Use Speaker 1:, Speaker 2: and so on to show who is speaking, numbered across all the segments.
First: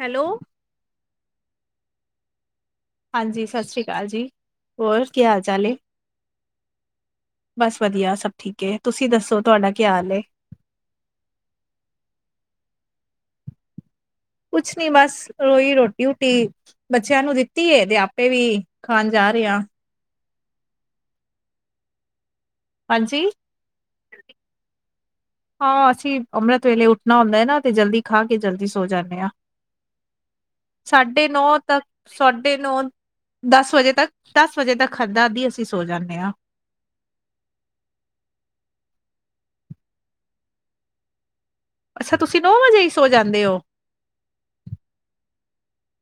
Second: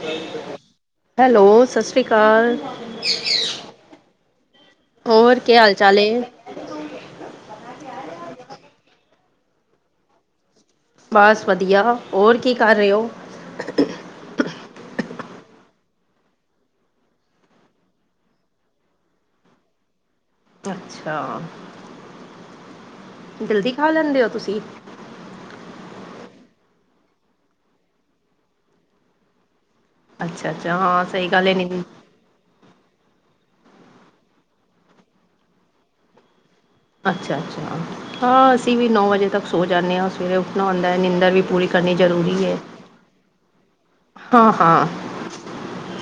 Speaker 1: Hello
Speaker 2: hello ਸਤਿ ਸ੍ਰੀ ਅਕਾਲ।
Speaker 1: ਹਾਂਜੀ ਸਤਿ ਸ਼੍ਰੀ ਅਕਾਲ ਜੀ! ਹੋਰ ਕੀ ਹਾਲ ਚਾਲ ਹੈ। ਬਸ ਵਧੀਆ ਸਭ ਠੀਕ ਹੈ ਤੁਸੀਂ ਦੱਸੋ ਤੁਹਾਡਾ ਕਿਆ ਹਾਲ
Speaker 2: ਬਸ ਵਧੀਆ! ਹੋਰ ਕੀ ਕਰ ਰਹੇ ਹੋ?
Speaker 1: ਕੁਛ ਨੀ ਬਸ ਰੋਹੀ ਰੋਟੀ ਰੂਟੀ ਬੱਚਿਆਂ ਨੂੰ ਦਿੱਤੀ ਤੇ ਆਪੇ ਵੀ ਖਾਣ ਜਾ ਰਹੇ ਆ।
Speaker 2: ਅੱਛਾ।
Speaker 1: ਹਾਂਜੀ,
Speaker 2: ਜਲਦੀ ਖਾ ਲੈਂਦੇ ਹੋ ਤੁਸੀਂ।
Speaker 1: ਹਾਂ, ਅਸੀਂ ਅੰਮ੍ਰਿਤ ਵੇਲੇ ਉੱਠਣਾ ਹੁੰਦਾ ਹੈ ਨਾ ਤੇ ਜਲਦੀ ਖਾ ਕੇ ਜਲਦੀ ਸੋ ਜਾਂਦੇ ਹਾਂ।
Speaker 2: ਅੱਛਾ ਅੱਛਾ ਹਾਂ
Speaker 1: ਸਾਢੇ
Speaker 2: ਸਹੀ ਗੱਲ ਹੈ
Speaker 1: ਨੌ
Speaker 2: ਨ
Speaker 1: ਤੱਕ। ਸਾਡੇ ਨੂੰ ਦਸ ਵਜੇ ਤੱਕ ਦਸ ਵਜੇ ਤੱਕ ਖਧਾ ਦੀ ਅਸੀਂ ਸੋ ਜਾਂਦੇ ਹਾਂ।
Speaker 2: ਅੱਛਾ-ਅੱਛਾ, ਹਾਂ ਅਸੀਂ ਵੀ ਨੌ ਵਜੇ ਤੱਕ ਸੋ ਜਾਂਦੇ ਹਾਂ ਸਵੇਰੇ ਉੱਠਣਾ ਆੁੰਂਦਾ ਹੈ ਨਿੰਦਰ ਵੀ ਪੂਰੀ। ਕਰਨੀ
Speaker 1: ਅੱਛਾ ਤੁਸੀਂ
Speaker 2: ਜ਼ਰੂਰੀ
Speaker 1: ਨੌ ਵਜੇ ਹੀ ਸੋ ਜਾਂਦੇ ਹੋ।
Speaker 2: ਹੂੰ, ਹਾਂ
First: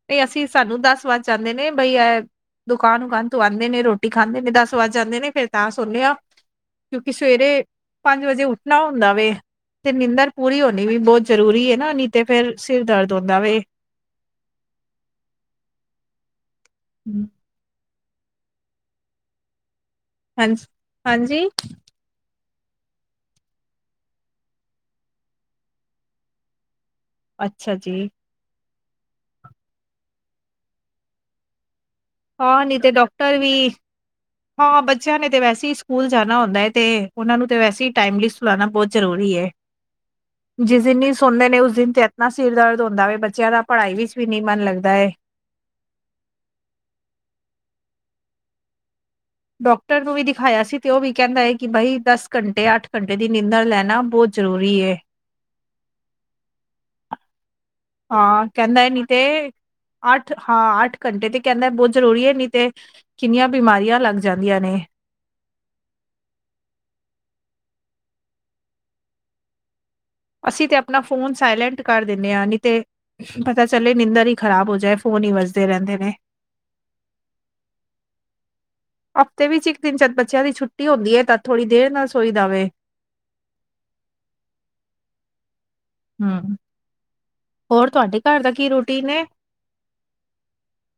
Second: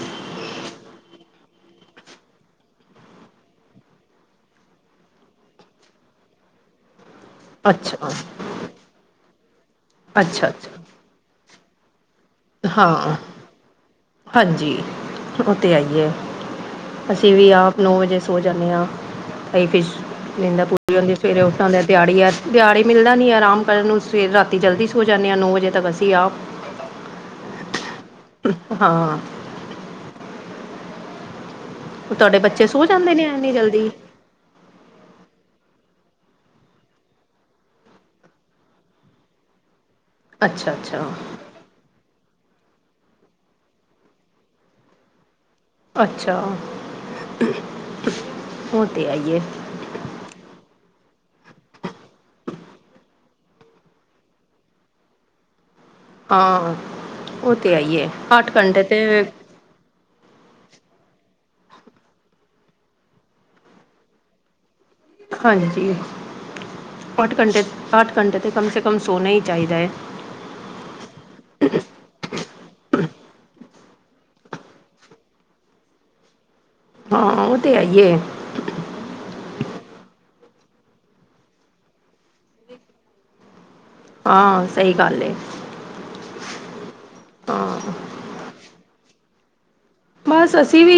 Speaker 1: ਤੇ ਅਸੀਂ ਸਾਨੂੰ ਦੱਸਵਾ ਚਾਹੁੰਦੇ ਨੇ ਬਈ ਇਹ ਦੁਕਾਨ ਉੁਕਾਨ ਤੂੰ ਆਉਂਦੇ ਨੇ ਰੋਟੀ ਖਾਂਦੇ ਨੇ ਦਸ ਵੱਜ ਜਾਂਦੇ ਨੇ ਫੇਿਰ ਤਾਂ ਸੁਣਿਆ। ਕਿਉਂਕਿ ਸਵੇਰੇ
Speaker 2: ਅੱਛਾ
Speaker 1: ਪੰਜ ਵਜੇ ਉੱਠਣਾ ਹੁੰਦਾ ਵੇ ਤੇ ਨਿੰਦਰ
Speaker 2: ਅੱਛਾ
Speaker 1: ਪੂਰੀ
Speaker 2: ਅੱਛਾ
Speaker 1: ਹੋਣੀ ਵੀ ਬਹੁਤ ਜ਼ਰੂਰੀ ਹੈ ਨਾ ਨ ਤੇ ਫੇਰ ਸਿਰ ਦਰਦ
Speaker 2: ਹਾਂ
Speaker 1: ਹੁੰਦਾ ਵ।
Speaker 2: ਹਾਂਜੀ, ਉਹ ਆਈਏ ਅਸੀਂ ਵੀ ਆ। ਨੌ ਵਜੇ ਸੋ ਜਾਂਦੇ ਹਾ [unintelligible] ਨਿੰਦਰ
Speaker 1: ਹਾਂਜੀ
Speaker 2: ਪੂਰੀ ਹੁੰਦੀ ਸਵੇਰੇ
Speaker 1: ਹਾਂਜੀ
Speaker 2: ਉੱਠਣਾ ਹੁੰਦਾ। ਦਿਹਾੜੀ ਆ ਦਿਹਾੜੀ ਮਿਲਦਾ ਨੀ ਹੈ ਆਰਾਮ ਕਰਨ ਨੂੰ ਸਵੇ ਰਾਤੀ ਜਲਦੀ ਸ ਹੋ ਜਾਂਦੇ ਹਾ ਨੌ ਵਜੇ ਤੱਕ ਅਸੀ ਆਪ।
Speaker 1: ਅੱਛਾ ਜੀ।
Speaker 2: ਹਾਂ। ਤੁਹਾਡੇ ਬੱਚੇ ਸੋ ਜਾਂਦੇ ਨੇ ਇੰਨੀ ਜਲਦੀ।
Speaker 1: ਹਾ ਬੱਚਿਆ ਨੇ ਤੇ ਵੈਸੇ ਹੀ ਸਕੂਲ ਜਾਣਾ ਹੁੰਦਾ ਹੈ ਤੇ ਉਹਨਾਂ ਨੂੰ ਤਾ ਵੈਸੇ ਹੀ ਟਾਈਮਲੀ ਸੁਲਾਣਾ ਬਹੁਤ ਜ਼ਰੂਰੀ ਹੈ।
Speaker 2: ਅੱਛਾ
Speaker 1: ਜਿਸ ਦਿਨ
Speaker 2: ਅੱਛਾ
Speaker 1: ਹੀ ਸੁਣਦੇ ਨੇ ਉਸ ਦਿਨ ਤੇ ਨਾ ਸਿਰ ਦਰਦ ਹੁੰਦਾ ਵੇ ਬੱਚਿਆ ਦਾ ਪੜ੍ਹਾਈ ਵਿੱਚ ਵੀ ਨੀ ਮਨ ਲੱਗਦਾ ਹੈ।
Speaker 2: ਅੱਛਾ ਉਹ ਤੇ ਹੈ ਈ ਏ।
Speaker 1: ਡੋਕਟਰ ਨੂੰ ਵੀ ਦਿਖਾਇਆ ਸੀ ਤੇ ਉਹ ਵੀ ਕਹਿੰਦਾ ਹੈ ਕਿ ਬਾਈ ਦਸ ਘੰਟੇ, ਅੱਠ ਘੰਟੇ ਦੀ ਨਿੰਦਣ ਲੈਣਾ ਬਹੁਤ ਜ਼ਰੂਰੀ ਏ।
Speaker 2: ਹਾਂ, ਉਹ ਤੇ ਹੈ ਈ ਏ
Speaker 1: ਹਾਂ
Speaker 2: ਅੱਠ
Speaker 1: ਕਹਿੰਦਾ
Speaker 2: ਘੰਟੇ
Speaker 1: ਹੈ
Speaker 2: ਤੇ
Speaker 1: ਨੀ ਅੱਠ ਹਾਂ ਅੱਠ ਘੰਟੇ ਤੇ ਕਹਿੰਦਾ ਬਹੁਤ ਜ਼ਰੂਰੀ ਹੈ ਨੀ ਤੇ ਕਿੰਨੀਆ ਬਿਮਾਰੀਆ ਲੱਗ ਜਾਂਦੀਆ ਨੇ।
Speaker 2: ਹਾਂਜੀ ਜੀ ਅੱਠ ਘੰਟੇ, ਅੱਠ ਘੰਟੇ ਤੇ ਕਮ ਸੇ ਕਮ ਸੋਨਾ ਹੀ ਚਾਹੀਦਾ ਹੈ।
Speaker 1: ਅਸੀਂ ਤੇ ਆਪਣਾ ਫੋਨ ਸਾਇਲੈਂਟ ਕਰ ਦਿੰਦੇ ਹਾ ਨੀ ਤੇ ਪਤਾ ਚੱਲੇ ਨਿੰਦਰ ਹੀ ਖ਼ਰਾਬ ਹੋ ਜਾਏ ਫੋਨ ਹੀ ਵਜਦੇ ਰਹਿੰਦੇ ਨੇ।
Speaker 2: ਹਾਂ, ਉਹ ਤੇ ਹੈ ਹੀ ਏ।
Speaker 1: ਹਫ਼ਤੇ ਵਿੱਚ ਇੱਕ ਦਿਨ ਚਾਰ ਬੱਚਿਆ ਦੀ ਛੁੱਟੀ ਹੁੰਦੀ ਹੈ ਤਾ ਥੋੜ੍ਹੀ ਦੇਰ ਨਾਲ ਸੋਈ ਦਾ ਵੇ।
Speaker 2: ਹਾਂ ਸਹੀ ਗੱਲ ਏ।
Speaker 1: ਹੂੰ, ਹੋਰ ਤੁਹਾਡੇ ਘਰ ਦਾ ਕੀ ਰੋਟੀਨ ਏ।
Speaker 2: ਬਸ ਅਸੀ ਵੀ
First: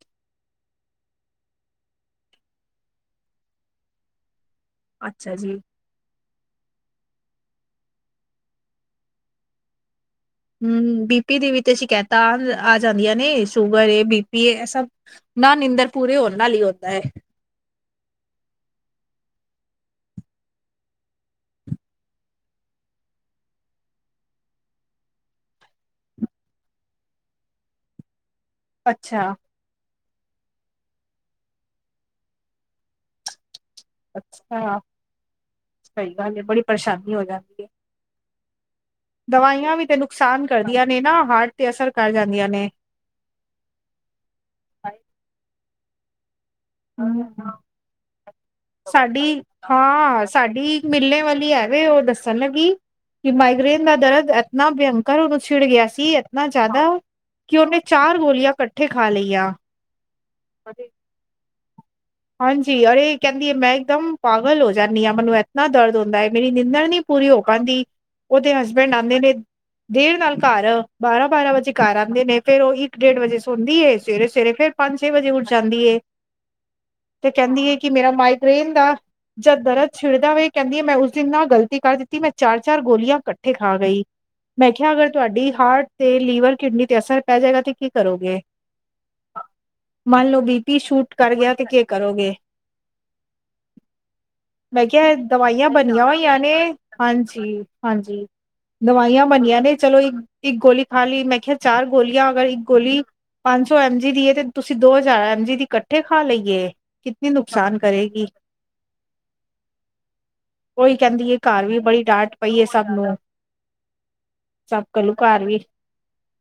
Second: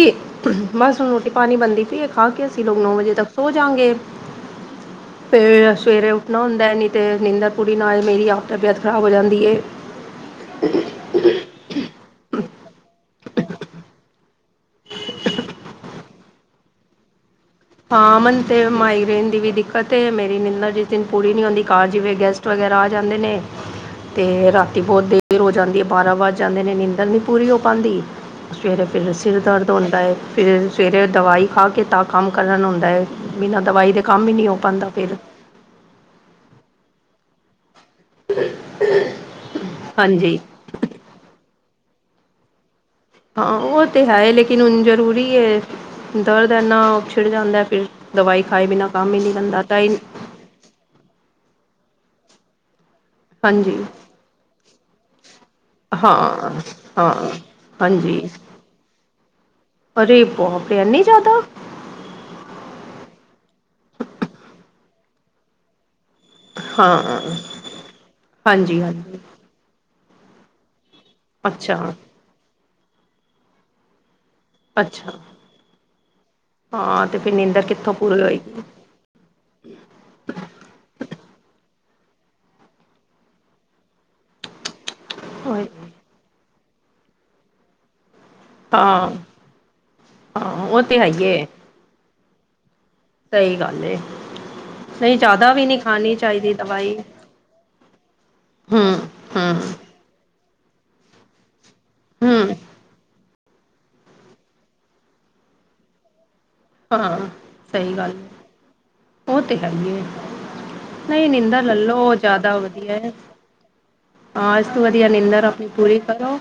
Speaker 2: ਬਸ ਹੁਣ ਰੋਟੀ ਪਾਣੀ ਬਣਦੀ ਪਈ ਏ ਖਾ ਕੇ ਅਸੀ ਲੋਕ ਨੌ ਵਜੇ ਤੱਕ ਸੋ ਜਾਗੇ।
Speaker 1: ਅੱਛਾ
Speaker 2: ਤੇ
Speaker 1: ਜੀ
Speaker 2: [unintelligible] ਸਵੇਰੇ ਉੱਠ ਨਾ ਹੁੰਦਾ ਨੀ ਤੇ ਨਿੰਂਦਰ ਪੂਰੀ ਨਾ ਹੋਏ ਮੇਰੀ ਆਪ ਤਬੀਅਤ ਖਰਾਬ ਹੋ ਜਾਂਦੀ ਹੈ।
Speaker 1: ਹਮ ਬੀਪੀ ਦੇ ਵਿੱਚ ਸ਼ਿਕਾਇਤਾ ਆ ਆ ਜਾਂਦੀਆ ਨੇ ਸ਼ੂਗਰ ਏ ਬੀਪੀ ਏ ਇਹ ਸਭ ਨਾ ਨਿੰਦਰ ਪੂਰੇ ਹੋਨ ਨਾਲ ਹੀ ਹੁੰਦਾ।
Speaker 2: ਹ ਮਨ ਤੇ ਮਾਈਗ੍ਰੇਨ ਦੀ ਵੀ ਦਿੱਕਤ ਹੈ ਮੇਰੀ ਨਿੰਦਰ ਜਿਸ ਦਿਨ ਪੂਰੀ ਨੀ ਹੁੰਦੀ ਘਰ ਜਿਵੇਂ ਗੈਸਟ ਵਗੈਰਾ ਆ ਜਾਂਦੇ ਨੇ। ਤੇ ਰਾਤੀ ਬਹੁਤ ਦੇਰ ਹੋ ਜਾਂਦੀ ਐ ਬਾਰਾ ਵੱਜ ਜਾਂਦੇ ਦੇ ਨੇ ਨੀਦਰ ਨੀ ਪੂਰੀ ਹੋ ਪਾਂਦੀ ਸਵੇਰੇ ਫਿਰ
Speaker 1: ਅੱਛਾ,
Speaker 2: ਸਿਰ ਦਰਦ ਹੁੰਦਾ ਹੈ ਫਿਰ ਸਵੇਰੇ ਦਵਾਈ ਖਾ ਕੇ ਤਾ ਕੰਮ ਕਰਨ ਹੁੰਦਾ ਏ ਬਿਨਾ ਦਵਾਈ ਦੇ ਕੰਮ ਹੀ ਨਹੀਂ ਹੋ
Speaker 1: ਅੱਛਾ
Speaker 2: ਪਾਂਦਾ ਫਿਰ।
Speaker 1: ਸਹੀ ਗੱਲ ਹੈ ਬੜੀ ਪਰੇਸ਼ਾਨੀ ਹੋ ਜਾਂਦੀ ਹੈ। ਦਵਾਈਆਂ ਵੀ ਤੇ
Speaker 2: ਹਾਂਜੀ।
Speaker 1: ਨੁਕਸਾਨ ਕਰਦੀਆਂ ਨੇ ਨਾ ਹਾਰਟ ਤੇ ਅਸਰ ਕਰ ਜਾਂਦੀਆਂ ਨੇ।
Speaker 2: ਹਾ ਓਹ ਤੇ ਹੈਏ ਲੇਕਿਨ ਹੁਣ ਜ਼ਰੂਰੀ ਏ। ਦਰਦ ਏਨਾ ਛਿੜ
Speaker 1: ਹੂੰ,
Speaker 2: ਜਾਂਦਾ ਫੇਰ ਦਵਾਈ ਖਾਏ ਬਿਨਾਂ ਕੰਮ ਹੀ ਨੀ
Speaker 1: ਸਾਡੀ
Speaker 2: ਬਣਦਾ ਤਾਈ
Speaker 1: ਹਾਂ, ਸਾਡੀ ਮਿਲਣੇ ਵਾਲੀ ਹੈਵੇ ਔ ਦੱਸਣ ਲੱਗੀ ਕਿ
Speaker 2: ਹਾਂਜੀ
Speaker 1: ਮਾਈਗ੍ਰੇਨ ਦਾ ਦਰਦ ਐਤਨਾ ਭਯਅੰਕਰ ਉਨੂੰ ਛਿੜ ਗਿਆ ਸੀ ਇਤਨਾ
Speaker 2: ਹਾਂ
Speaker 1: ਜਾਦਾ
Speaker 2: ਹਾਂ
Speaker 1: ਕਿ ਔਨੇ ਚਾਰ
Speaker 2: ਹਾਂਜੀ
Speaker 1: ਗੋਲੀਆਂ ਕੱਠੇ ਖਾ ਲਈਆ।
Speaker 2: ਅਰੇ ਬਾਪ ਰੇ ਐਨੀ ਜਾਦਾ।
Speaker 1: ਹਾਂਜੀ ਅਰੇ ਏ ਕੈੰਦੀ ਏ ਮੈਂ ਇੱਕਦਮ ਪਾਗਲ ਹੋ ਜਾਣੀ ਆ ਮੈਨੂੰ ਐਤਨਾ ਦਰਦ ਹੁੰਦਾ ਏ। ਮੇਰੀ ਨੀਂਦਰ ਨੀ
Speaker 2: ਹਾਂ
Speaker 1: ਪੂਰੀ ਹੋ ਪਾੰਦੀ ਔਦੇ
Speaker 2: ਹਾਂਜੀ
Speaker 1: ਹਸਬੈਂਡ
Speaker 2: ਹਾਂਜੀ
Speaker 1: ਆਦੇ ਨੇ ਦੇਰ ਨਾਲ ਘਰ। ਬਾਰਾ-ਬਾਰਾ ਵਜੇ
Speaker 2: ਅੱਛਾ
Speaker 1: ਘਰ ਆਦੇ ਨੇ ਫੇਰ ਓਹੀ ਇੱਕ, ਡੇਢ ਵਜੇ ਸੋਂਦੀ ਏ ਸਵੇਰੇ-ਸਵੇਰੇ ਫੇਰ ਪੰਜ,
Speaker 2: ਅੱਛਾ
Speaker 1: ਛੇ ਵਜੇ ਉੱਠ ਜਾਂਦੀ ਏ।
Speaker 2: ਹਾਂ
Speaker 1: ਤੇ
Speaker 2: ਫਿਰ
Speaker 1: ਕੈੰਦੀ
Speaker 2: ਨਿੰਦਰ
Speaker 1: ਏ ਕਿ
Speaker 2: ਕਿੱਥੋਂ
Speaker 1: ਮੇਰਾ
Speaker 2: ਪੂਰੀ ਹੋਏਗੀ
Speaker 1: ਮਾਈਗਰੇਨ ਦਾ ਜਦ ਦਰਦ ਛਿੜਦਾ ਵੇ ਕੈੰਦੀ ਏ ਮੈਂ ਉਸ ਦਿਨ ਨਾ ਗ਼ਲਤੀ ਕਰ ਦਿੱਤੀ ਮੈਂ ਚਾਰ-ਚਾਰ ਗੋਲੀਆਂ ਕੱਠੇ ਖਾ ਗਈ। ਮੈਂ ਖਿਹਾ ਅਗਰ ਤੁਹਾਡੀ
Speaker 2: ਹਾਏ,
Speaker 1: ਹਾਰਟ ਤੇ ਲੀਵਰ, ਕਿਡਨੀ ਤੇ ਅਸਰ ਪੈ ਜੇਗਾ ਤੇ ਕੀ ਕਰੋਗੇ?
Speaker 2: ਹਾਂ
Speaker 1: ਮੰਨ ਲੋ ਬੀ
Speaker 2: ਹਾਂ
Speaker 1: ਪੀ
Speaker 2: ਉਹ ਤੇ ਹੈ
Speaker 1: ਸ਼ੂਟ
Speaker 2: ਹੀ
Speaker 1: ਕਰ
Speaker 2: ਏ
Speaker 1: ਗਿਆ ਤੇ ਕੇ ਕਰੋਗੇ?
Speaker 2: ਸਹੀ ਗੱਲ ਏ।
Speaker 1: ਮੈਂ ਕਿਆ ਐ
Speaker 2: ਨਹੀਂ ਜ਼ਿਆਦਾ ਵੀ
Speaker 1: ਦਵਾਈਆ
Speaker 2: ਨਹੀਂ
Speaker 1: ਬਣੀਆਂ
Speaker 2: ਖਾਣੀ
Speaker 1: ਹੋਈਆ ਨੇ
Speaker 2: ਚਾਹੀਦੀ ਦਵਾਈ
Speaker 1: ਹਾਂਜੀ, ਹਾਂਜੀ।
Speaker 2: ਹੂੰ
Speaker 1: ਦਵਾਈਆਂ
Speaker 2: ਹੂੰ
Speaker 1: ਬਣੀਆਂ ਨੇ ਚਲੋ ਇੱਕ ਇੱਕ ਗੋਲੀ ਖਾ ਲੀ ਮੈਂ ਖਿਐ ਚਾਰ ਗੋਲੀਆਂ ਅਗਰ
Speaker 2: ਹੂੰ
Speaker 1: ਇੱਕ ਗੋਲੀ ਪੰਜ ਸੌ ਐਮ ਜੀ ਦੀ ਤੇ ਤੁਸੀਂ ਦੋ ਹਜ਼ਾਰ ਐਮ ਜੀ ਦੀ ਇਕੱਠੇ ਖਾ ਲਈਏ।
Speaker 2: ਹਾਂ,
Speaker 1: ਕਿਤਨੀ ਨੁਕਸਾਨ
Speaker 2: ਸਹੀ ਗੱਲ
Speaker 1: ਕਰੇਗੀ
Speaker 2: ਹੈ। ਉਹ ਤੇ ਹੈ ਹੀ ਹੈ
Speaker 1: ਉਹੀ
Speaker 2: ਨਹੀਂ
Speaker 1: ਕਹਿੰਦੀ ਹੈ
Speaker 2: ਨਿੰਦਾ
Speaker 1: ਘਰ ਵੀ
Speaker 2: ਲੈਲੋ
Speaker 1: ਬੜੀ
Speaker 2: ਉਹ
Speaker 1: ਡਾਂਟ
Speaker 2: ਜ਼ਿਆਦਾ
Speaker 1: ਪਈ ਹੈ ਸਭ
Speaker 2: ਵਧੀਆ।
Speaker 1: ਨੂੰ
Speaker 2: ਹਾਂ ਇਸ ਤੋਂ
Speaker 1: ਸਭ
Speaker 2: ਵਧੀਆ
Speaker 1: ਕਲੂ
Speaker 2: ਨਿੰਦਰ
Speaker 1: ਘਰ ਵੀ
Speaker 2: ਆਪਣੀ ਪੂਰੀ ਕਰੋ।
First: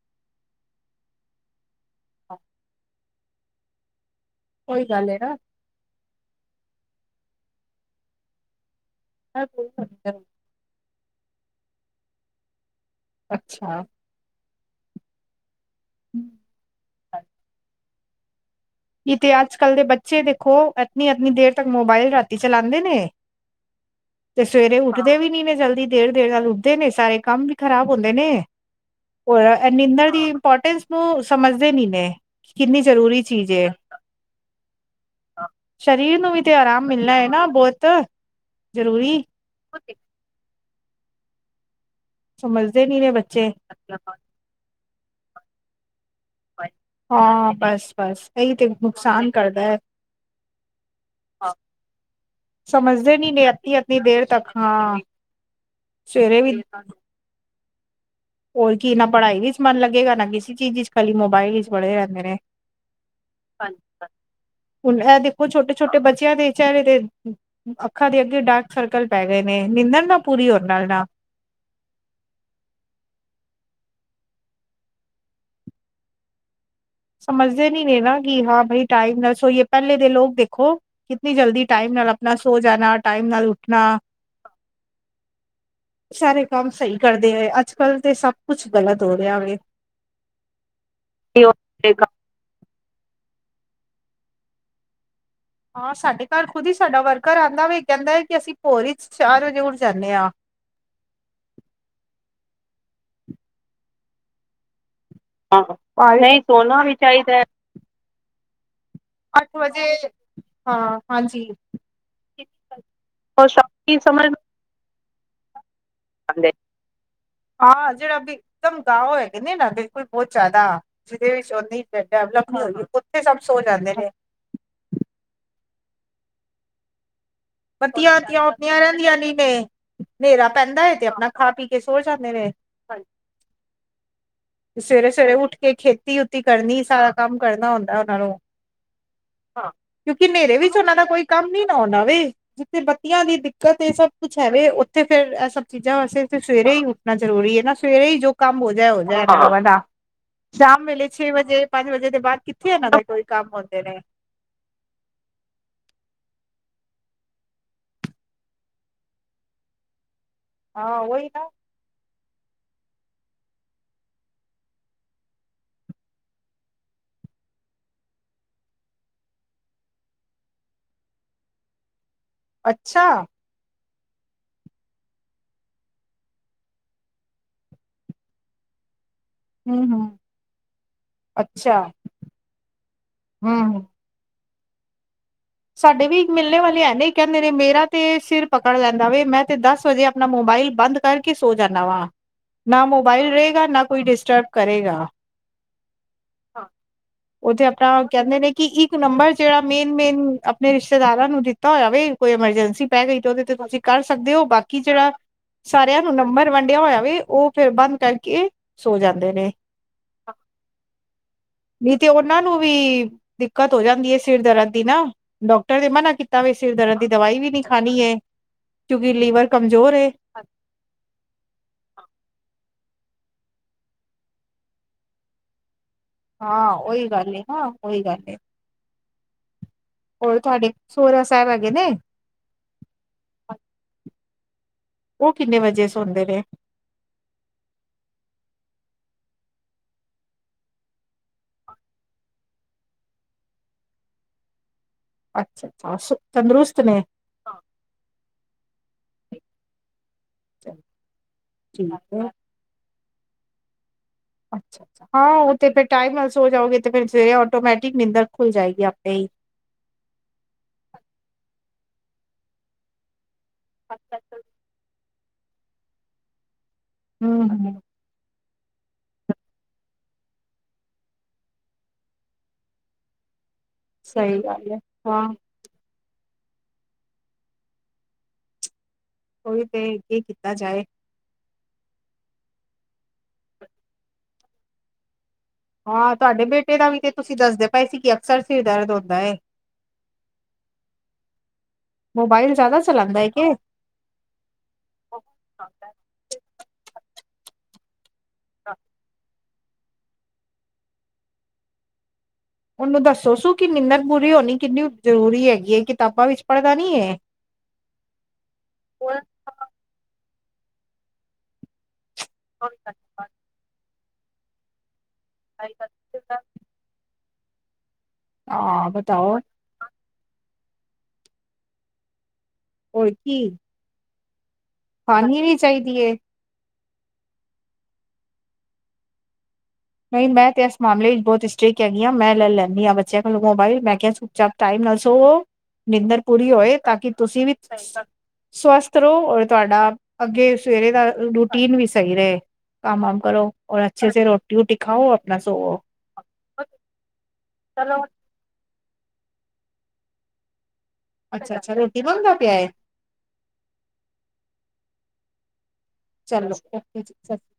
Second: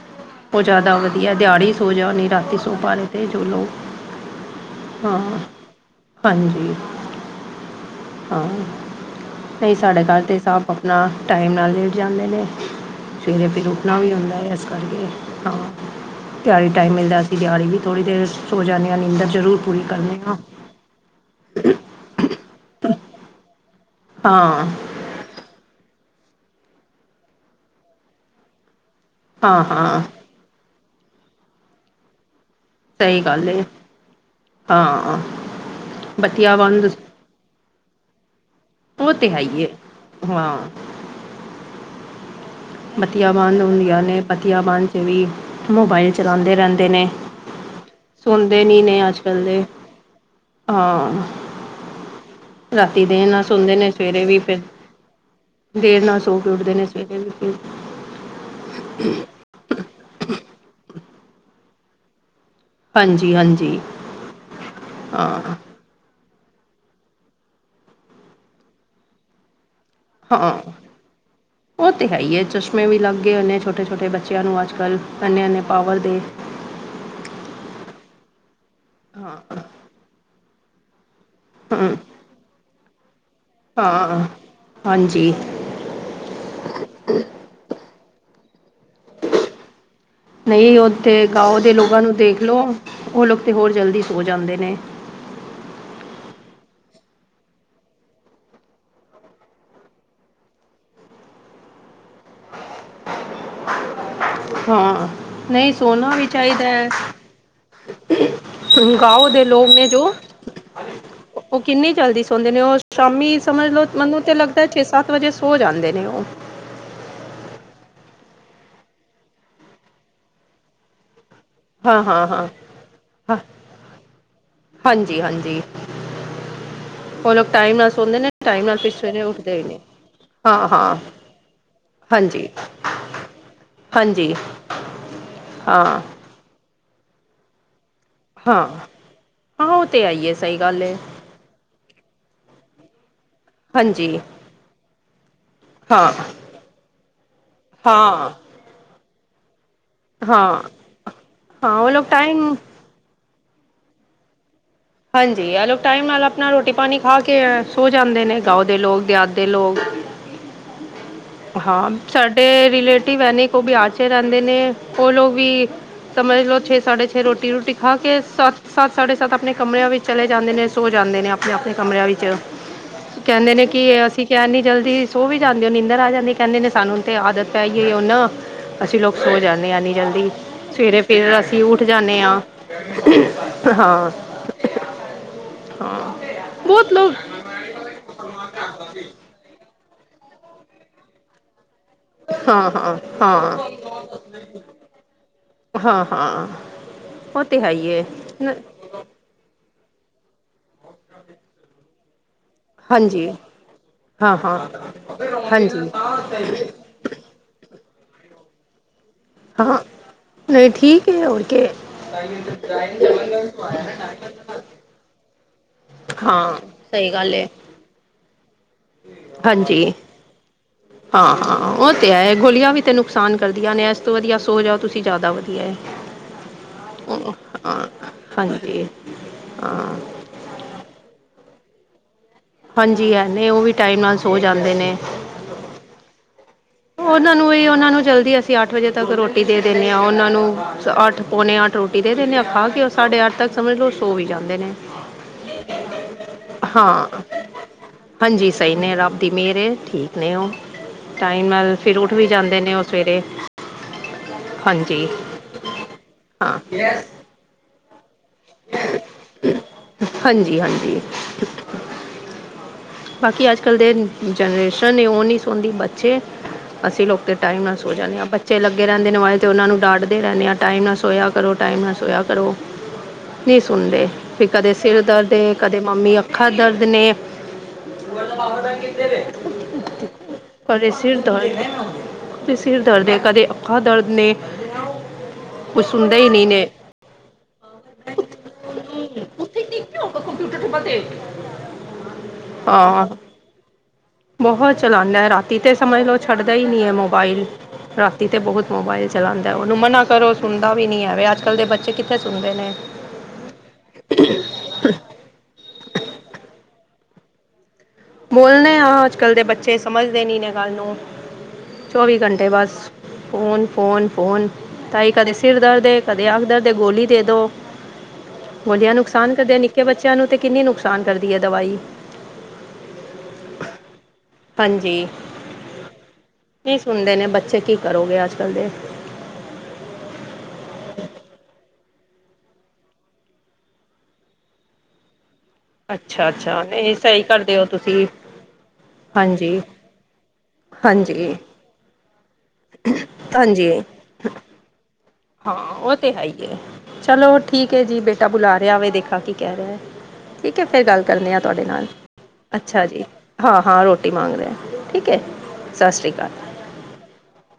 Speaker 2: ਉਹ ਜ਼ਿਆਦਾ ਵਧੀਆ ਦਿਹਾੜੀ ਸੋ ਜਾਣੀ ਰਾਤੀ ਸੋਭਾਰੇ ਅਤੇ ਜੋ ਲੋਕ
Speaker 1: ਉਹੀ ਗੱਲ ਹੈ
Speaker 2: ਹਾਂ,
Speaker 1: ਨਾ
Speaker 2: ਹਾਂਜੀ, ਹਾਂ। ਨਹੀਂ ਸਾਡੇ ਘਰ ਤੇ ਸਾਬ ਅਪਣਾ ਟਾਈਮ ਨਾਲ ਲੇਟ ਜਾਂਦੇ ਨੇ। ਸਵੇਰੇ ਫਿਰ
Speaker 1: ਅੱਛਾ
Speaker 2: ਉੱਠਣਾ ਵੀ ਹੂੰਦੈ, ਐਸ ਕਰਕੇ ਹਾਂ ਤਿਹਾੜੀ ਟਾਈਮ ਮਿਲਦਾ ਸੀ ਅਸੀ ਦਿਹਾੜੀ ਵੀ ਥੋੜ੍ਹੀ ਦੇਰ ਸੋ ਜਾਂਣੀ ਆਂ, ਨੀੰਦਰ ਜ਼ਰੂਰ
Speaker 1: ਕਲ ਦੇ
Speaker 2: ਪੂਰੀ ਕਰਦੇ
Speaker 1: ਬੱਚੇ
Speaker 2: ਹਾਂ
Speaker 1: ਦੇਖੋ ਐਤਨੀ ਐਤਨੀ ਦੇਰ ਤੱਕ ਮੋਬਾਇਲ ਰਾਤੀ ਚਲਾਂਦੇ ਨੇ। ਤੇ
Speaker 2: ਹਾਂ
Speaker 1: ਸਵੇਰੇ ਉੱਠਦੇ ਵੀ ਨੀ ਈਵੇਂ ਜਲਦੀ ਦੇਰ-ਦੇਰ ਨਾਲ ਉੱਠਦੇ ਨੇ ਸਾਰੇ ਕੰਮ ਵੀ ਖ਼ਰਾਬ ਹੁੰਦੇ ਨੇ। ਹੋਰ ਐ
Speaker 2: ਹਾਂ
Speaker 1: ਐ
Speaker 2: ਹਾਂ
Speaker 1: ਨਿੰਦਰ ਦੀ ਇੰਪੋਰਟੈਂਸ ਨੂੰ ਸਮਝਦੇ ਨੀ ਨੇ ਕਿ ਕਿੰਨੀ
Speaker 2: ਸਹੀ
Speaker 1: ਜ਼ਰੂਰੀ
Speaker 2: ਗੱਲ
Speaker 1: ਚੀਜ਼
Speaker 2: ਹੈ
Speaker 1: ਏ।
Speaker 2: ਹਾਂ
Speaker 1: ਸਰੀਰ ਨੂੰ ਵੀ ਤੇ
Speaker 2: ਬੱਤੀਆਂ
Speaker 1: ਆਰਾਮ
Speaker 2: ਬੰਦ
Speaker 1: ਮਿਲਣਾ ਏ ਨਾ ਬੋੱਤ।
Speaker 2: ਔ ਤੇ ਹੈ ਈ ਏ, ਹਾਂ।
Speaker 1: ਸਮਝ
Speaker 2: ਮੱਤੀਆਂ ਬੰਦ ਹੁੰਦੀਆਂ ਨੇ, ਪਤੀਆਂ ਬੰਦ ਚ ਵੀ ਮੋਬਾਈਲ ਚਲਾੰਦੇ ਰੈੰਦੇ ਨੇ
Speaker 1: ਹਾਂ ਬਸ ਬਸ ਇਹੀ
Speaker 2: ਸੁਣਦੇ
Speaker 1: ਤੇ
Speaker 2: ਨੀ ਨੇ
Speaker 1: ਨੁਕਸਾਨ
Speaker 2: ਅੱਜ-ਕੱਲ ਦੇ।
Speaker 1: ਕਰਦਾ ਹੈ।
Speaker 2: ਹਾਂ। ਰਾਤੀ
Speaker 1: ਸਮਝਦੇ
Speaker 2: ਦੇਰ
Speaker 1: ਨੀ
Speaker 2: ਨਾਲ ਸੋੰਦੇ
Speaker 1: ਅੱਧੀ
Speaker 2: ਨੇ,
Speaker 1: ਅੱਧੀ
Speaker 2: ਸਵੇਰੇ
Speaker 1: ਦੇਰ
Speaker 2: ਵੀ
Speaker 1: ਤੱਕ
Speaker 2: ਫਿਰ
Speaker 1: ਹਾਂ
Speaker 2: ਦੇਰ ਨਾਲ ਸੋ
Speaker 1: ਸਵੇਰੇ
Speaker 2: ਕੇ
Speaker 1: ਵੀ
Speaker 2: ਉੱਠਦੇ ਨੇ ਸਵੇ ਏਵੀ
Speaker 1: ਹੋਰ ਕੀ ਨਾ ਪੜ੍ਹਾਈ ਵਿੱਚ ਮਨ ਲੱਗੇਗਾ ਨਾ ਕਿਸੀ ਚੀਜ਼ ਇਚ ਖਾਲੀ ਮੋਬਾਇਲ ਵਿਚ ਪੜੇ ਰੈੰਦੇ ਨੇ।
Speaker 2: ਹਾਂਜੀ ਹਾਂਜੀ
Speaker 1: ਹੁਣ ਐ
Speaker 2: ਹਾਂ
Speaker 1: ਦੇਖੋ ਛੋਟੇ ਛੋਟੇ ਬੱਚੇਆਂ ਦੇ ਚੈਰੇ ਤੇ ਅੱਖਾਂ ਦੇ ਅੱਗੇ ਡਾਰਕ ਸਰਕਲ ਪੈ ਗਏ ਨੇ, ਨਿੰਦਰ ਨਾ ਪੂਰੀ
Speaker 2: ਹਾਂ।
Speaker 1: ਹੋਣ ਨਾਲ ਨਾ।
Speaker 2: ਓਹ ਤੇ ਹੈ ਈ ਏ, ਚਸ਼ਮੇ ਵੀ ਲੱਗ ਗਏ ਹੋਏ ਨੇ ਛੋਟੇ-ਛੋਟੇ ਬੱਚਿਆਂ ਨੂੰ ਅੱਜ-ਕੱਲ੍ਹ, ਐਨੇ-ਐਨੇ ਪਾਵਰ ਦੇ।
Speaker 1: ਸਮਝਦੇ ਨੀ ਵੇ ਨਾ ਕਿ ਹਾਂ ਬਹੀ ਟਾਈਮ ਨਾਲ
Speaker 2: ਹਾਂ
Speaker 1: ਸੋਹੀਏ। ਪੈਲੇ ਦੇ ਲੋਕ ਦੇਖੋ ਕਿਤਨੀ ਜਲਦੀ ਟਾਈਮ
Speaker 2: ਹਮ
Speaker 1: ਨਾਲ ਅਪਣਾ ਸੋ ਜਾਣਾ ਟਾਈਮ ਨਾਲ ਉੱਠਣਾ।
Speaker 2: ਹਾਂ ਹਾਂਜੀ।
Speaker 1: ਸਾਰੇ ਕੰਮ ਸਹੀ ਕਰਦੇ ਹੈਏ ਅੱਜ-ਕੱਲ੍ਹ ਤੇ ਸਬ ਕੁਛ ਗਲਤ ਹੋ ਰਿਹਾ ਵੇ।
Speaker 2: ਨਹੀਂ ਔਥੇ ਗਾਓ ਦੇ ਲੋਗਾਂ ਨੂੰ ਦੇਖਲੋ। ਔ ਲੋਕ ਤੇ ਹੋਰ ਜਲਦੀ ਸੋ ਜਾਂਦੇ ਨੇ।
Speaker 1: ਹਾਂ, ਸਾਡੇ ਘਾਰ ਖੁਦ ਹੀ ਸਾਡਾ ਵਰਕਰ ਆੰਦਾ ਵੇ ਕੈੰਦਾ ਏ ਕਿ ਅਸੀਂ ਭੋਰੀ ਚ ਚਾਰ ਵਜੇ ਉੱਠ ਜਾਂਣੇ ਆਂ।
Speaker 2: ਹਾਂ, ਨਹੀਂ ਸੋਨਾ
Speaker 1: ਆਹੋ
Speaker 2: ਵੀ
Speaker 1: ਨਹੀਂ ਸੋਨਾ
Speaker 2: ਚਾਈਦੈ।
Speaker 1: ਵੀ ਚਾਹੀਦਾ।
Speaker 2: ਗਾਓਂ ਦੇ
Speaker 1: ਅੱਠ
Speaker 2: ਲੋਕ ਨੇ
Speaker 1: ਵਜੇ
Speaker 2: ਜੋ
Speaker 1: ਹਾਂ ਹਾਂਜੀ।
Speaker 2: ਉਹ ਕਿੰਨੀ ਜਲਦੀ ਸੌਂਦੇ ਨੇ, ਉਹ ਸ਼ਾਮੀ
Speaker 1: ਉਹ
Speaker 2: ਸਮਝ ਲਓ
Speaker 1: ਸ਼ੌਕੀ
Speaker 2: ਮੈਨੂੰ
Speaker 1: ਸਮਝ
Speaker 2: ਤੇ
Speaker 1: ਨੀ
Speaker 2: ਲੱਗ ਛੇ-ਸੱਤ ਵਜੇ ਸੌ ਜਾਂਦੇ ਨੇ ਉਹ।
Speaker 1: ਦ ਹਾਂ ਜਿਹੜਾ ਇਕਦਮ ਗਾਓਂ ਹੈਗੇ ਨੇ ਨਾ, ਬਿਲਕੁਲ ਬਹੁਤ ਜ਼ਿਆਦਾ, ਜਿਹਦੇ
Speaker 2: ਹਾਂ
Speaker 1: ਵਿੱਚ
Speaker 2: ਹਾਂ ਹਾਂ
Speaker 1: ਡੈਵਲਪ ਨਹੀਂ, ਉੱਥੇ
Speaker 2: ਹਾਂ
Speaker 1: ਸਭ ਸੋ ਜਾਂਦੇ ਨੇ
Speaker 2: ਹਾਂਜੀ ਹਾਂਜੀ। ਉਹ ਲੋਕ ਟਾਈਮ ਨਾਲ ਸੌਂਦੇ ਨੇ,
Speaker 1: ਬੱਤੀਆਂ-ਵਤੀਆਂ
Speaker 2: ਟਾਈਮ ਨਾਲ
Speaker 1: ਉੱਠਦੀਆਂ
Speaker 2: ਫਿਰ
Speaker 1: ਰਹਿੰਦੀਆਂ
Speaker 2: ਸਵੇਰੇ
Speaker 1: ਨੀ
Speaker 2: ਉੱਠਦੇ ਨੇ।
Speaker 1: ਹਨੇਰਾ
Speaker 2: ਹਾਂ
Speaker 1: ਪੈਂਦਾ ਹੈ
Speaker 2: ਹਾਂ
Speaker 1: ਤੇ ਆਪਣਾ ਖਾ-ਪੀ ਕੇ ਸੌ ਜਾਂਦੇ ਨੇ।
Speaker 2: ਹਾਂਜੀ
Speaker 1: ਹਾਂ
Speaker 2: ਹਾਂਜੀ
Speaker 1: ਸਵੇਰੇ-ਸਵੇਰੇ ਉੱਠ ਕੇ
Speaker 2: ਹਾਂ
Speaker 1: ਖੇਤੀ ਖੁੱਤੀ ਕਰਨੀ, ਸਾਰਾ ਕੰਮ ਕਰਨਾ ਹੁੰਦਾ ਹੈਲੋ
Speaker 2: ਹਾਂ
Speaker 1: ਹਾਂ,
Speaker 2: ਉਹ ਤੇ
Speaker 1: ਕਿਉਂਕਿ
Speaker 2: ਆਈਏ
Speaker 1: ਹਨੇਰੇ
Speaker 2: ਸਹੀ
Speaker 1: ਵਿੱਚ
Speaker 2: ਗੱਲ ਹੈ
Speaker 1: ਉਹਨਾਂ ਦਾ ਕੋਈ ਕੰਮ ਨੀ ਨਾ ਹੋਣਾ ਵੇ, ਜਿੱਥੇ ਬੱਤੀਆਂ ਦੀ ਦਿੱਕਤ ਸਭ
Speaker 2: ਹਾਂਜੀ
Speaker 1: ਕੁਛ ਹੈ ਵੇ ਉੱਥੇ ਫੇਰ ਏ ਸਭ ਚੀਜ਼ਾਂ
Speaker 2: ਹਾਂ
Speaker 1: ਵੈਸੇ ਸਵੇਰੇ ਹੀ ਉੱਠਣਾ ਜ਼ਰੂਰੀ ਹੈ ਨਾ ਸਵੇਰੇ ਹੀ
Speaker 2: ਹਾਂ
Speaker 1: ਜੋ ਕੰਮ ਹੋ ਜਾਏ ਹੋ ਜਾਏ। ਹਾਂ
Speaker 2: ਹਾਂ
Speaker 1: ਸ਼ਾਮ ਵੇਲੇ ਛੇ ਵਜੇ,
Speaker 2: ਹਾਂ
Speaker 1: ਪੰਜ
Speaker 2: ਉਹ ਲੋਕ
Speaker 1: ਵਜੇ ਦੇ ਬਾਅਦ
Speaker 2: ਟਾਈਮ
Speaker 1: ਕਿੱਥੇ ਇਹਨਾਂ ਦੇ ਕੋਈ ਕੰਮ ਹੁੰਦੇ ਨੇ।
Speaker 2: ਹਾਂਜੀ ਆ ਲੋਕ ਟਾਈਮ ਨਾਲ ਆਪਣਾ ਰੋਟੀ-ਪਾਣੀ ਖਾ ਕੇ ਸੌ ਜਾਂਦੇ ਨੇ। ਗਾਓਂ ਦੇ ਲੋਕ ਦਿਹਾਤ ਦੇ ਲੋਕ। [inaudible]
Speaker 1: ਆ ਓਹੀ ਨਾ।
Speaker 2: ਹਾਂ, ਸਾਡੇ ਰਿਲੇਟਿਵ ਐਨ ਇਕ ਔ ਬਿਹਾਰ ਚ ਰੈੰਦੇ ਨੇ ਓਹ ਲੋਗ ਵੀ ਸਮਝ ਲੋ ਛੇ-ਸਾਢੇ ਛੇ ਰੋਟੀ-ਰੂਟੀ ਖਾ ਕੇ ਸੱਤ-ਸੱਤ ਸਾਢੇ ਸੱਤ ਅਆਪਣੇ ਕਮਰਿਆਂ ਵਿੱਚ ਚਲੇ ਜਾਂਦੇ ਨੇ, ਸੌ ਜਾਂਦੇ ਨੇ ਆਪਣੇ- ਆਪਣੇ ਕਮਰਿਆਂ ਵਿੱਚ।
Speaker 1: ਅੱਛਾ!
Speaker 2: ਕਹਿੰਦੇ ਨੇ ਕਿ ਅਸੀਂ ਕਿਆ ਏਨੀ ਜਲਦੀ ਸੌ ਵੀ ਜਾਂਦੇ ਹੋ, ਨੀਂਦਰ ਆ ਜਾਂਦੀ ਕਹਿੰਦੇ ਨੇ ਸਾਨੂੰ ਤੇ ਆਦਤ ਪੈਗੀ ਏ ਹੁਣ। ਅਸੀਂ ਲੋਕ ਸੌ ਜਾਨੇ ਆਂ ਇੰਨੀ
Speaker 1: ਹੂੰ-ਹੂੰ
Speaker 2: ਜਲਦੀ। ਸਵੇਰੇ ਫਿਰ ਅਸੀਂ ਉੱਠ
Speaker 1: ਅੱਛਾ
Speaker 2: ਜਾਨੇ ਹਾਂ।
Speaker 1: ਹੂੰ-ਹੂੰ।
Speaker 2: ਹਾਂ।
Speaker 1: ਸਾਡੇ
Speaker 2: ਹਾਂ
Speaker 1: ਵੀ ਇੱਕ ਮਿਲਣੇ ਵਾਲੇ
Speaker 2: ਬਹੁਤ
Speaker 1: ਐਵੇਂ ਹੀ
Speaker 2: ਲੋਕ
Speaker 1: ਕਹਿੰਦੇ ਨੇ। ਤੇ ਮੇਰਾ ਤੇ ਸਿਰ ਪਕੜ ਲੈਂਦਾ ਵੇ, ਮੈਂ ਤੇ ਦਸ ਵਜੇ ਆਪਣਾ ਮੋਬਾਇਲ ਬੰਦ ਕਰਕੇ ਸੋ ਜਾਨਾ ਵਾਂ।
Speaker 2: ਹਾਂ
Speaker 1: ਨਾ
Speaker 2: ਹਾਂ
Speaker 1: ਮੋਬਾਈਲ ਰਹੇਗਾ
Speaker 2: ਹਾਂ
Speaker 1: ਨਾ ਕੋਈ ਡਿਸਟਰਬ ਕਰੇਗਾ। ਹਾਂ। ਉਹ ਤੇ
Speaker 2: ਹੈ
Speaker 1: ਆਪਾਂ
Speaker 2: ਹੀ ਹੈ
Speaker 1: ਕਹਿੰਦੇ ਨੇ ਕਿ ਇੱਕ ਇੱਕ ਨੰਬਰ ਜਿਹੜਾ ਮੇਨ-ਮੇਨ ਆਪਣੇ ਰਿਸ਼ਤੇਦਾਰਾਂ ਨੂੰ ਦਿੱਤਾ ਹੋਇਆ ਵੇ, ਕੋਈ ਐਮਰਜੈਂਸੀ ਜੰਸੀ ਪੈ ਗਈ
Speaker 2: ਹਾਂਜੀ
Speaker 1: ਤੇ ਉਹਦੇ ਤੇ ਤੁਸੀਂ ਕਰ ਸਕਦੇ
Speaker 2: ਹਾਂ
Speaker 1: ਹੋ,
Speaker 2: ਹਾਂ
Speaker 1: ਬਾਕੀ ਜਿਹੜਾ,
Speaker 2: ਹਾਂਜੀ
Speaker 1: ਸਾਰਿਆਂ ਨੂੰ ਨੰਬਰ ਵੰਡਿਆ ਹੋਇਆ ਵੇ ਉਹ ਫਿਰ ਬੰਦ ਕਰਕੇ ਸੌ ਜਾਂਦੇ ਨੇ।
Speaker 2: ਹਾਂ ਨਹੀਂ ਠੀਕ ਹੈ ਹੋਰ ਕੇ
Speaker 1: ਨਹੀਂ ਤੇ ਉਹਨਾਂ ਨੂੰ ਵੀ, ਦਿੱਕਤ ਹੋ ਜਾਂਦੀ ਹੈ, ਸਿਰ ਦਰਦ ਦੀ ਨਾ। ਡਾਕਟਰ ਨੇ ਮਨਾ ਕੀਤਾ ਵੇ,
Speaker 2: ਹਾਂ
Speaker 1: ਸਿਰ ਦਰਦ ਦੀ
Speaker 2: ਸਹੀ ਗੱਲ
Speaker 1: ਦਵਾਈ
Speaker 2: ਹੈ
Speaker 1: ਵੀ ਨਹੀਂ ਖਾਣੀ ਹੈ। ਕਿਉਂਕਿ ਲੀਵਰ
Speaker 2: ਹਾਂਜੀ
Speaker 1: ਕਮਜ਼ੋਰ ਏ।
Speaker 2: [inaudible] ਹਾਂ- ਹਾਂ ਉਹ ਤੇ ਹੈ ਏ ਗੋਲੀਆਂ ਵੀ ਤੇ ਨੁਕਸਾਨ ਕਰਦੀਆਂ ਨੇ, ਇਸ ਤੋਂ ਵਧੀਆ ਸੌ ਜਾਓ, ਤੁਸੀਂ ਜ਼ਿਆਦਾ ਵਧੀਆ ਐ।
Speaker 1: ਹਾਂ ਉਹੀ
Speaker 2: ਅ
Speaker 1: ਗੱਲ ਏ ਨਾ
Speaker 2: ਆਂ
Speaker 1: ਉਹੀ ਗੱਲ ਏ
Speaker 2: ਹਾਂਜੀ। ਹਾਂ।
Speaker 1: ਹੋਰ ਤੁਹਾਡੇ ਸਹੁਰਾ ਸਾਹਿਬ ਹੈਗੇ ਨੇ?
Speaker 2: ਹਾਂਜੀ- ਹਾਂਜੀ, ਓ ਵੀ ਟਾਈਮ ਨਾਲ ਸੌ ਜਾਂਦੇ ਨੇ।
Speaker 1: ਉਹ ਕਿੰਨੇ ਵਜੇ ਸੌਂਦੇ ਨੇ?
Speaker 2: ਉਹਨਾਂ ਨੂੰ ਏ, ਉਹਨਾਂ ਨੂੰ ਜਲਦੀ ਅਸੀਂ ਅੱਠ ਵਜੇ ਤੱਕ ਰੋਟੀ ਦੇ ਦਿੰਨੇ ਹਾਂ, ਉਹਨਾਂ ਨੂੰ ਅੱਠ-ਪੌਣੇ ਅੱਠ ਰੋਟੀ ਦੇ ਦਿੰਨੇ ਆਂ। ਖਾ ਕੇ ਉਹ ਸਾਢੇ ਅੱਠ ਤੱਕ ਸਮਝ ਲੋ ਸੌ ਵੀ ਜਾਂਦੇ ਨੇ।
Speaker 1: ਅੱਛਾ- ਅੱਛਾ।
Speaker 2: ਹਾਂ। ਹਾਂਜੀ ਸਹੀ ਨੇ, ਰੱਬ ਦੀ ਮਿਹਰ ਏ, ਠੀਕ ਨੇ ਉਹ। ਇੰਨਾ
Speaker 1: ਠੀਕ
Speaker 2: ਫਿਰ ਉੱਠ ਵੀ
Speaker 1: ਹੈ
Speaker 2: ਜਾਂਦੇ ਨੇ ਉਹ ਸਵੇਰੇ
Speaker 1: ਅੱਛਾ
Speaker 2: ਹਾਂਜੀ
Speaker 1: ਹਾਂ। ਉਹ ਤੇ ਫਿਰ ਟਾਈਮ ਨਾਲ ਸੌ
Speaker 2: ਹਾਂ
Speaker 1: ਜਾਓਗੇ ਤੇ ਫਿਰ ਸਵੇਰੇ ਆਟੋਮੈਟਿਕ ਨੀਂਦਰ ਖੁੱਲ ਜਾਏਗੀ ਆਪੇ ਹੀ।
Speaker 2: ਹਾਂਜੀ- ਹਾਂਜੀ। ਬਾਕੀ ਅੱਜ ਕੱਲ ਦੇ ਜਨਰੇਸ਼ਨ ਨੇ ਉਹ ਨੀ ਸੌਂਦੀ ਬੱਚ ਚੇ ਅਸੀਂ ਲੋਕ ਤੇ ਟਾਈਮ ਨਾਲ
Speaker 1: ਹੂੰ-ਹੂੰ
Speaker 2: ਸੋ ਜਾਂਦੇ ਹਾਂ। ਬੱ ਬੱਚੇ ਲੱਗੇ ਰਹਿੰਦੇ ਨੇ ਮੋਬਾਈਲ ਤੇ, ਉਹਨਾਂ ਨੂੰ ਡਾਂਟਦੇ ਰਹਿੰਦੇ ਆਂ, ਟਾਈਮ ਨਾਲ ਸੋਇਆ ਕਰੋ, ਟਾਈਮ ਨਾਲ ਸੋਇਆ ਕਰੋ। ਨਹੀਂ ਸੁਣਦੇ,
Speaker 1: ਸਹੀ
Speaker 2: ਵੀ
Speaker 1: ਗੱਲ
Speaker 2: ਕਦੇ
Speaker 1: ਹੈ
Speaker 2: ਸਿਰ
Speaker 1: ਹਾਂ
Speaker 2: ਦਰਦ ਏ, ਕਦੇ ਮੰਮੀ ਅੱਖਾਂ ਦਰਦ ਨੇ। ਦਾ ਪਾਵਰ ਬੈਂਕ ਕਿੱਥੇ ਵੇ।
Speaker 1: ਉਈ ਤੇ ਕੀ ਕੀਤਾ ਜਾਏ।
Speaker 2: ਸਿਰ ਦਰਦ ਤੇ ਸਿਰ ਦਰਦ ਨੇ ਕਦੇ ਅੱਖਾ ਦਰਦ ਨੇ। ਕੁਛ
Speaker 1: ਹਾਂ।
Speaker 2: ਸੁਣਦੇ ਹੀ
Speaker 1: ਤੁਹਾਡੇ
Speaker 2: ਨਹੀਂ ਨੇ
Speaker 1: ਬੇਟੇ ਦਾ ਵੀ ਤੇ ਤੁਸੀਂ ਦੱਸਦੇ ਪਏ ਸੀ ਕਿ ਅਕਸਰ ਸਿਰ ਦਰਦ ਹੁੰਦਾ ਹੈ।
Speaker 2: ਕਿਉ ਕਬ ਕੰਪਿਊਟਰ ਚੇ ਪੜ੍ਹਦੇ।
Speaker 1: ਮੋਬਾਇਲ ਜ਼ਿਆਦਾ ਚਲਾਉਂਦਾ ਹੈ ਕੇ।
Speaker 2: ਬਹੁਤ ਚਲਾਉਂਦਾ ਹੈ ਰਾਤੀ ਤੇ ਸਮਂਝਲਓ ਛੱਡਦਾ ਹੀ ਨਹੀਂ ਹੈ ਮੋਬਾਈਲ ਰਾ। ਏਤੇ ਬਹੁਤ ਮੋਬਾਇਲ ਚਲਾਉਂਦਾ ਹੈ। ਉਹਨੂੰ ਮਨਾ ਕਰੋ ਸੁਣਦਾ ਵੀ ਨਹੀਂ ਹੈਵੇ ਅੱਜ ਕੱਲ੍ਹ ਦੇ ਬੱਚੇ ਕਿੱਥੇ ਸੁਣਦੇ ਨੇ।
Speaker 1: ਇਨੂੰ ਦੱਸੋ ਸੂ ਕਿ ਨਿੰਦਰ ਪੁਰੀ ਹੋਣੀ ਕਿੰਨੀ ਜ਼ਰੂਰੀ ਹੈਗੀ ਹੈ ਕਿਤਾਬਾਂ ਵਿੱਚ ਪੜ੍ਹਦਾ ਨੀ ਹੈ।
Speaker 2: [inaudible] ਬੋਲਨੇ ਹਾਂ, ਅੱਜ ਕੱਲ ਦੇ ਬੱਚੇ ਸਮਝਦੇ ਨੀ ਨੇ ਗੱਲ ਨੂੰ ਚੌਵੀ ਘੰਟੇ ਤੇ ਬਸ ਫੋਨ- ਫੋਨ- ਫੋਨ। ਤਾਈ ਕਦੇ ਸਿਰ ਦਰਦ, ਕਦੇ ਅਖ ਦਰਦ ਗੋਲੀ ਦੇ ਦੋ।
Speaker 1: ਹਾਂ
Speaker 2: ਵੱਡਿਆ ਨੂੰ ਨੁਕਸਾਨ
Speaker 1: ਬਤਾਓ
Speaker 2: ਕਰਦੀ ਹੈ ਨਿੱਕੇ ਬੱਚਿਆਂ ਨੂੰ ਤੇ ਕਿੰਨੀ ਨੁਕਸਾਨ ਕਰਦੀ ਹੈ ਦਵਾਈ।
Speaker 1: ਹੋਰ ਕੀ ਆਨੀ ਵੀ ਚਾਹੀਦੀ ਹੈ।
Speaker 2: ਨੀ ਸੁਣਦੇ ਨੇ ਬੱਚੇ, ਕੀ ਕਰੋਗੇ, ਅੱਜ ਕੱਲ੍ਹ ਦੇ
Speaker 1: ਨਹੀਂ ਮੈਂ ਤੇ ਇਸ ਮਾਮਲੇ ਵਿੱਚ ਬਹੁਤ ਸਟ੍ਰਿਕ ਹੈਗੀ ਆਂ, ਮੈਂ ਲੈ ਲੈਂਨੀ ਹਾਂ ਬੱਚਿਆਂ ਕੋਲੋਂ ਮੋਬਾਈਲ, ਮੈਂ ਕਿਹਾ ਜ ਟਾਈਮ ਨਾਲ ਸੋਵੋ, ਨਿੰਦਰ
Speaker 2: ਅੱਛਾ
Speaker 1: ਪੂਰੀ
Speaker 2: ਅੱਛਾ
Speaker 1: ਹੋਏ,
Speaker 2: ਨਹੀਂ
Speaker 1: ਤਾਂ ਕਿ
Speaker 2: ਸਹੀ
Speaker 1: ਤੁਸੀਂ ਵੀ
Speaker 2: ਕਰਦੇ ਹੋ
Speaker 1: ਫਰੈਸ਼
Speaker 2: ਤੁਸੀਂ
Speaker 1: ਸਵਸਥ ਰਹੋ, ਔਰ
Speaker 2: ਹਾਂਜੀ
Speaker 1: ਤੁਹਾਡਾ ਅੱਗੇ ਸਵੇਰੇ ਦਾ
Speaker 2: ਹਾਂਜੀ
Speaker 1: ਰੂਟੀਨ ਵੀ ਸਹੀ ਰਹੇ। ਕਮ ਅਮ ਕਰੋ,
Speaker 2: ਹਾਂਜੀ
Speaker 1: ਔਰ ਅੱਛੇ ਸੇ ਰੋਟੀ ਰੁਟੀ ਖਾਓ। ਆਪਣਾ
Speaker 2: ਹਾਂ
Speaker 1: ਸੋਵੋ।
Speaker 2: ਉਹ ਤੇ ਹੈ ਹੀ ਹੈ, ਚਲੋ ਠੀਕ ਹੈ ਜੀ ਬੇੇ ਬੇਟਾ ਬੁਲਾ ਰਿਹਾ ਵੇ, ਦੇਖਾ ਕੀ ਕਹਿ ਰਿਹਾ ਹੈ, ਠੀਕ ਹੈ ਫਿਰ ਗੱਲ। ਕਰਨੇ ਆ,
Speaker 1: ਅੱਛਾ
Speaker 2: ਤੁਹਾਡੇ
Speaker 1: ਅੱਛਾ
Speaker 2: ਨਾਲ
Speaker 1: ਰੋਟੀ ਬਣਦਾ ਪਿਆ ਏ।
Speaker 2: ਅੱਛਾ ਜੀ। ਹਾਂ ਹਾਂ, ਰੋਟੀ ਮੰਗ ਰਿਹਾ, ਠੀਕ ਹੈ, ਸਤਿ ਸ਼੍ਰੀ ਅਕਾਲ।
Speaker 1: ਚਲੋ ਓਕੇ ਜੀ ਸਤ। [inaudible]